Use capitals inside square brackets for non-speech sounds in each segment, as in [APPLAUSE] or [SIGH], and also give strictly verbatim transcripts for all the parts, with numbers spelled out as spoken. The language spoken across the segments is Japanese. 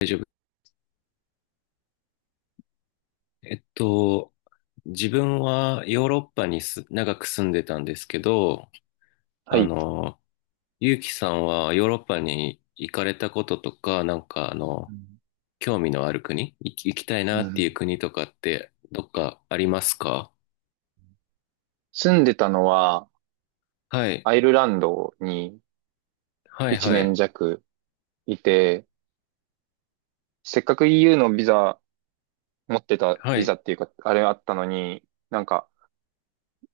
大丈夫。えっと、自分はヨーロッパにす長く住んでたんですけど、はあい。の、ゆうきさんはヨーロッパに行かれたこととか、なんかあの、興味のある国、行き、行きたいうなっていうん。国とかってどっかありますか？住んでたのは、はい。アイルランドにはい、1はい。年弱いて、せっかく イーユー のビザ、持ってたはビザい。っていうか、あれあったのに、なんか、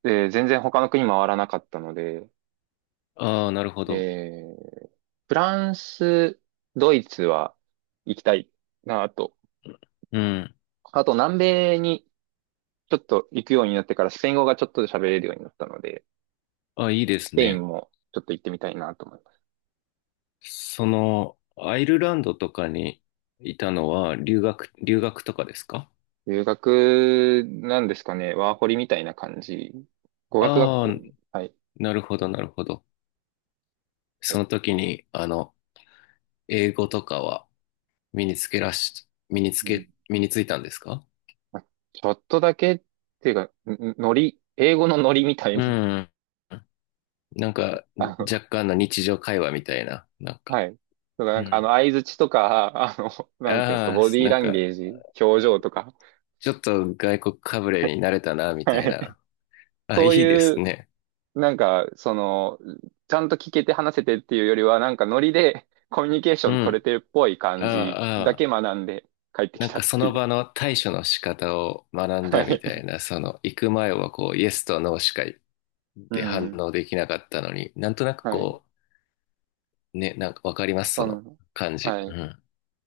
えー全然他の国回らなかったので、ああ、なるほど。えーフランス、ドイツは行きたいなと。うん。あと、南米にちょっと行くようになってから、スペイン語がちょっと喋れるようになったので、あ、いいでスすペインね。もちょっと行ってみたいなと思います。その、アイルランドとかにいたのは留学、留学とかですか？留学なんですかね。ワーホリみたいな感じ。語学学ああ校ー、に。はい。なるほど、なるほど。はそい。の時に、あの、英語とかは身につけらし、身につうん。け、身についたんですか？まあちょっとだけっていうか、んんノリ、英語のノリみたいうな。ん。なん [LAUGHS] か、あの、若干の日常会話みたいな、なんか、はい。とか、なうんか、あの、ん。相槌とか、あの、なんていうんですか、あボデあ、ィーなんランか、ゲージ、表情とか。ちょっと外国かぶれになれたな、みはたいい。な。[LAUGHS] あ、いそういでいすう、ね。なんか、その、ちゃんと聞けて話せてっていうよりは、なんかノリでコミュニケーシうョン取れん。てるっぽいあ感じあ、あだけあ。学んで帰ってなきんたかっそていのう。場の対処の仕方を学んはだみたい。いな、その、行く前はこう、イエスとノーしかうで反ん。応できなかったのに、なんとなくはい。こね、なんかわかります、そそのの、感じ。はうい。ん。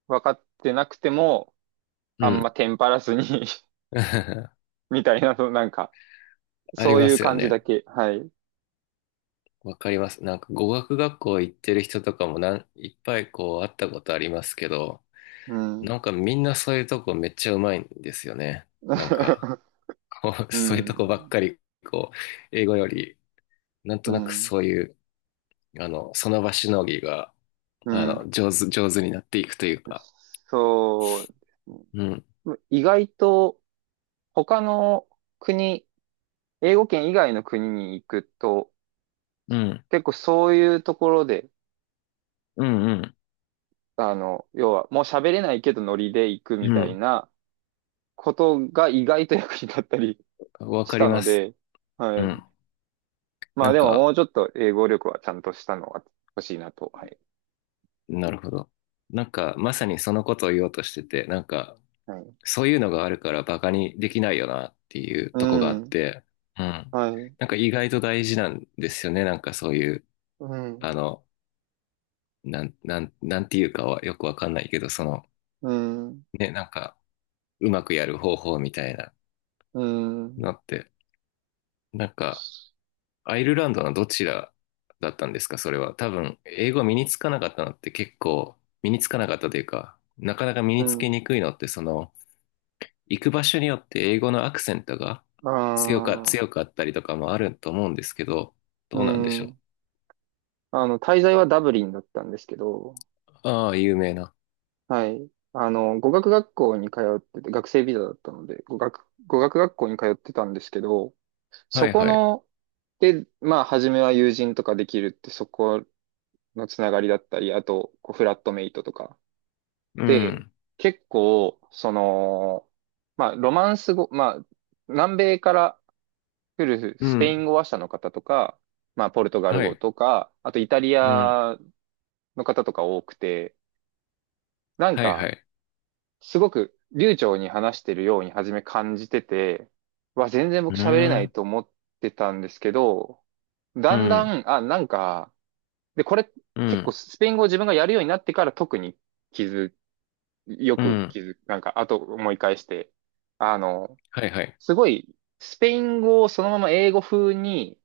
分かってなくても、うあんまん。テンパらずに [LAUGHS] [LAUGHS] みたいな、そのなんか、ありそうまいうすよ感じだね。け。はい。わかります。なんか語学学校行ってる人とかもなん、いっぱいこう会ったことありますけど、うなんん。かみんなそういうとこめっちゃうまいんですよね。なんか、[LAUGHS] こう、[LAUGHS] うそういうとこばっん。かり、こう、英語より、なんうとなくん。そういう、あの、その場しのぎが、うあん。の、上手、上手になっていくというか。そうでうん。すね。意外と、他の国、英語圏以外の国に行くと、うん。結構そういうところで、うんうん。あの、要は、もう喋れないけどノリで行くみうたいん。なことが意外と役に立ったりわしかりたまのす。で、うはい。ん。まなあんでももか、うちょっと英語力はちゃんとしたのは欲しいなと。はい。なるほど。なんか、まさにそのことを言おうとしてて、なんか、はい。そういうのがあるからバカにできないよなっていううとこがあっん。て、うん。はい。なんか意外と大事なんですよね。なんかそういう、うあん。の、なん、なん、なんていうかはよくわかんないけど、その、うん。ね、なんか、うまくやる方法みたいなうん。のって、なんか、アイルランドのどちらだったんですか、それは。多分、英語身につかなかったのって結構、身につかなかったというか、なかなか身うにつけん。にくいのって、その、行く場所によって英語のアクセントがあ強か、あ。強かったりとかもあると思うんですけど、どううなんでしょう。ん。あの、滞在はダブリンだったんですけど、ああ、有名な。はい。あの、語学学校に通ってて、学生ビザだったので、語学、語学学校に通ってたんですけど、はそいこはい。の、で、まあ、初めは友人とかできるって、そこのつながりだったり、あと、こう、フラットメイトとか、うで、ん。結構、その、まあ、ロマンス語、まあ、南米から来るうスペイん。ン語話者の方とか、まあ、ポルトガルは語い。とか、あとイタリうん。アの方とか多くて、なんはいはか、い。すごく流暢に話してるように初め感じてて、わ、全然う僕喋れなーいん。と思ってたんですけど、うだんだん。ん、あ、なんか、で、これう結構ん。スペイン語を自分がやるようになってから特に気づようくん。気づく、なんか、あと思い返して、あの、はいはい。すごい、スペイン語をそのまま英語風に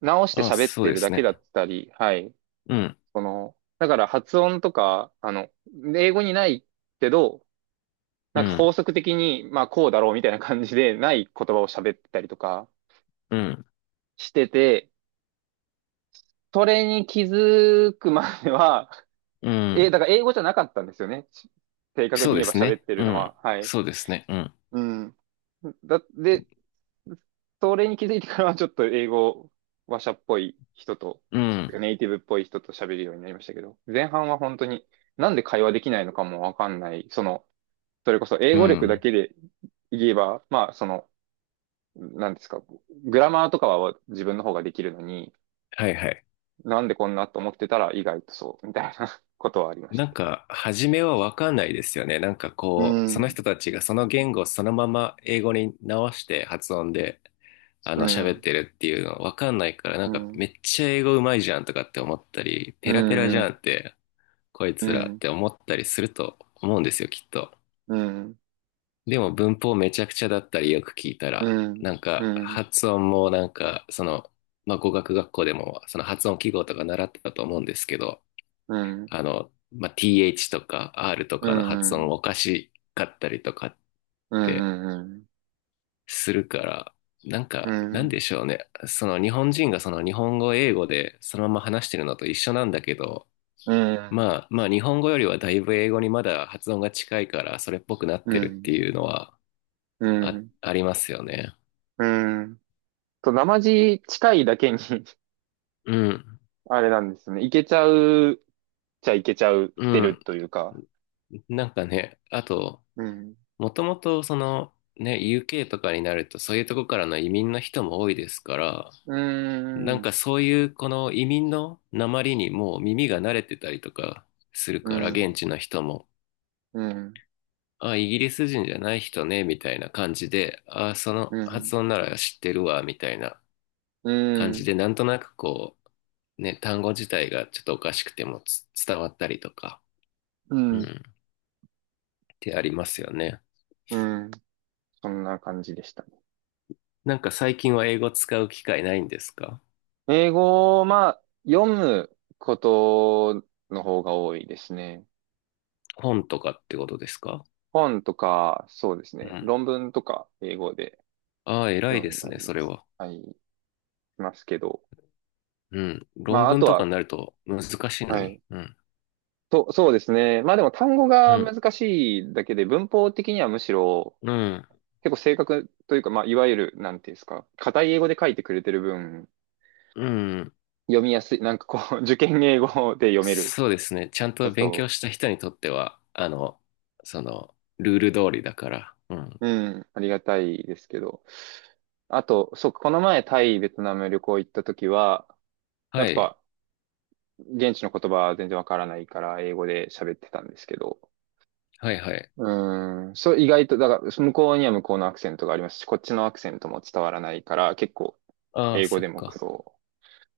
直してああ、喋っそうてでるだすけね。だったり、はい。うん。その、だから発音とか、あの、英語にないけど、うなんかん。法則的に、まあこうだろうみたいな感じでない言葉を喋ってたりとかうん。してて、それに気づくまでは、うえ、ん。だから英語じゃなかったんですよね。し正確そにう言えでばす喋っね。てるうのん。は。はい。そうですね。うん。うん。だ、で、それに気づいてからはちょっと英語ワシャっぽい人とうん。ネイティブっぽい人と喋るようになりましたけど、前半は本当になんで会話できないのかもわかんない、そのそれこそ英う語力だん。けで言えば、まあそのなんですか、グラマーとかは自分の方ができるのに、はいはい。なんでこんなと思ってたら意外とそうみたいなことはありましなたんけか、初めはわかんないですよね。なんかど。うこう、その人ん、たちがその言語をそのまま英語に直して発音で、あうの、喋っん、てるっていうのわかんないから、なうんかめん、っちゃ英語うまいじゃんとかって思ったり、うペラペラじん、うゃんん、って、こいうつらっん、て思ったりすると思うんですよ、きっと。うん、でも文法めちゃくちゃだったりよく聞いたうら、なん、んうかん、発音もなんか、その、まあ、語学学校でもその発音記号とか習ってたと思うんですけど、うん、あの、まあ、ティーエイチ とか R とうかの発音ん。おかしかったりとかっうてん、うん、するから、なんうか、なんん、でしょうね。その日本人がその日本語、英語でそのまま話してるのと一緒なんだけど、うん、うまん、あ、まあ日本語よりはだいぶ英語にまだ発音が近いからそれっぽくなっうてるってん、いうのはうあ、ん、ありますよね。うんと、生地近いだけに [LAUGHS] うん。あれなんですね。いけちゃう、じゃいけちゃうっうてるん。というか。なんかね、あと、うん、もともとそのね、ユーケー とかになるとそういうとこからの移民の人も多いですから、うなん、んうかん、そういうこの移民の訛りにもう耳が慣れてたりとかするうから現ん、地の人も、うん、あ、イギリス人じゃない人ね、みたいな感じで、あ、そのう発ん、音なら知ってるわ、みたいな感じうで、なんとなくこう、ね、単語自体がちょっとおかしくてもつ伝わったりとか、うん、っん、てありますよね。うん、そんな感じでしたね。なんか最近は英語使う機会ないんですか？英語を、まあ、読むことの方が多いですね。本とかってことですか？本とか、そうですうね。ん。論文とか、英語でああ、偉い読でんすだね、り。それは。はい。ますけど。うん。ま論あ、あ文ととかは、になると難しいのはに。い。うん。と、そうですね。まあでも単語うがん、難しいだけで、文法的にはむしろ、うん、結構正確というか、まあ、いわゆる、なんていうんですか、硬い英語で書いてくれてる分、うん。読みやすい、なんかこう、[LAUGHS] 受験英語で読める。そうですね。ちゃんと勉強そした人にとっては、あの、その、ルール通りだから。うん。う。うん、ありがたいですけど。あと、そう、この前タイ、ベトナム旅行行った時は、やっはい、ぱ、現地の言葉は全然わからないから、英語で喋ってたんですけど、はい、はい。うーん。そう、意外と、だから、向こうには向こうのアクセントがありますし、こっちのアクセントも伝わらないから、結構、ああ、英語そっでも苦か。労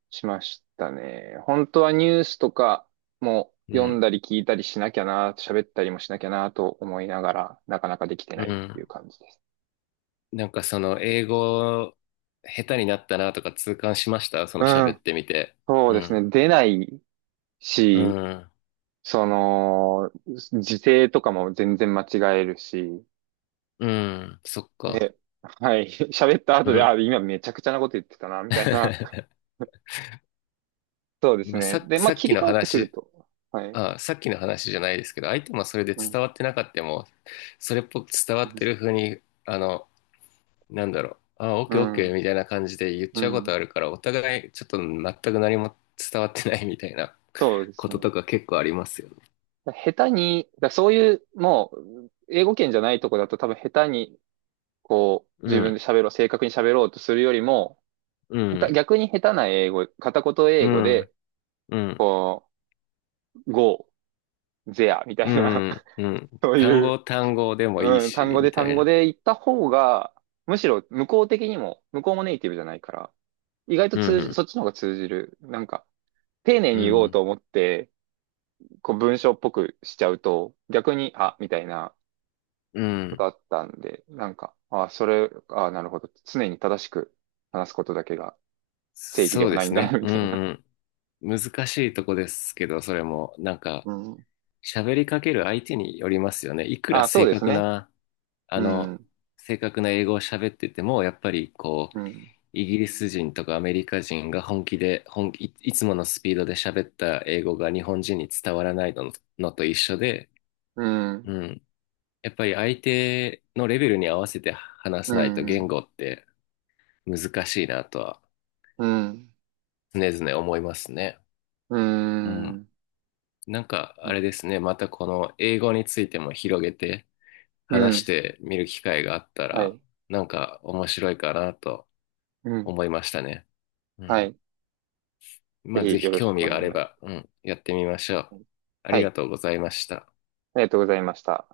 しましたね。本当はニュースとかもう読んん、だり聞いたりしなきゃな、喋ったりもしなきゃなと思いながら、なかなかできてうないっていうん。感じです。なんかその、英語、下手になったなとか痛感しましたそのう喋っん。てみて。そううですん、ね。出ないうし、ん、その、時勢とかも全然間違えるし、うん、そっか。で、はい。[LAUGHS] 喋ったう後で、あ、ん。今めちゃくちゃなこと言ってたな、みたいな。[LAUGHS] そうですまあ、ね。さ、で、まあ、さっ切きりの替わってくる話、と。はい。あ、さっきの話じゃないですけど、相手もそれでう伝ん。わってなかったも、それっぽく伝わうってん。る風に、あの、なんだろう、あ、オッうケーオッケーみん。たいな感じで言っうちゃうことあん、るから、お互いちょっと全く何も伝わってないみたいなそうでこすとね。とか結構ありますよね。だ下手に、だそういう、もう、英語圏じゃないとこだと多分下手に、こう、う自分でん、喋ろう、正確に喋ろうとするよりも、う下手、ん、逆に下手な英語、片言英う語で、ん、うん、こう、go, there みたういな。 ん、う [LAUGHS] ん。そう単い語う、単語でもいいうん、単し、語みでた単い語な。で言った方が、むしろ向こう的にも、向こうもネイティブじゃないから、意外とう通じ、そん、っちの方が通じる。なんか、丁寧うに言おうん、と思って、こう文章っぽくしちゃうと、逆に、あ、みたいなうことん。あったんで、なんか、あ、それ、あ、なるほど。常に正しく話すことだけが正義でそうはでないすんだね。な、みうたいな。ん、うん。難しいとこですけど、それも、なんか、うん。喋りかける相手によりますよね。いくらあ、そう正です確ね。な、あうの、ん、正確な英語を喋ってても、やっぱりこう、うん。イギリス人とかアメリカ人が本気で、本気、いいつものスピードで喋った英語が日本人に伝わらないの、のと一緒で、うん、うん。やっぱり相手のレベルに合わせて話うさないと言ん、語って難しいなとはうん、常々思いますね。ううん。ん、なんか、あね、れですね。またこの英語についても広げて、う話しん、てみる機会があったはら、い、なんか面白いかなとうん、思いましたね。うはん。い。ぜまあ、ひぜよひろし興くお味があ願れい。ば、うん、やってみましょう。あはりがい。とうございました。ありがとうございました。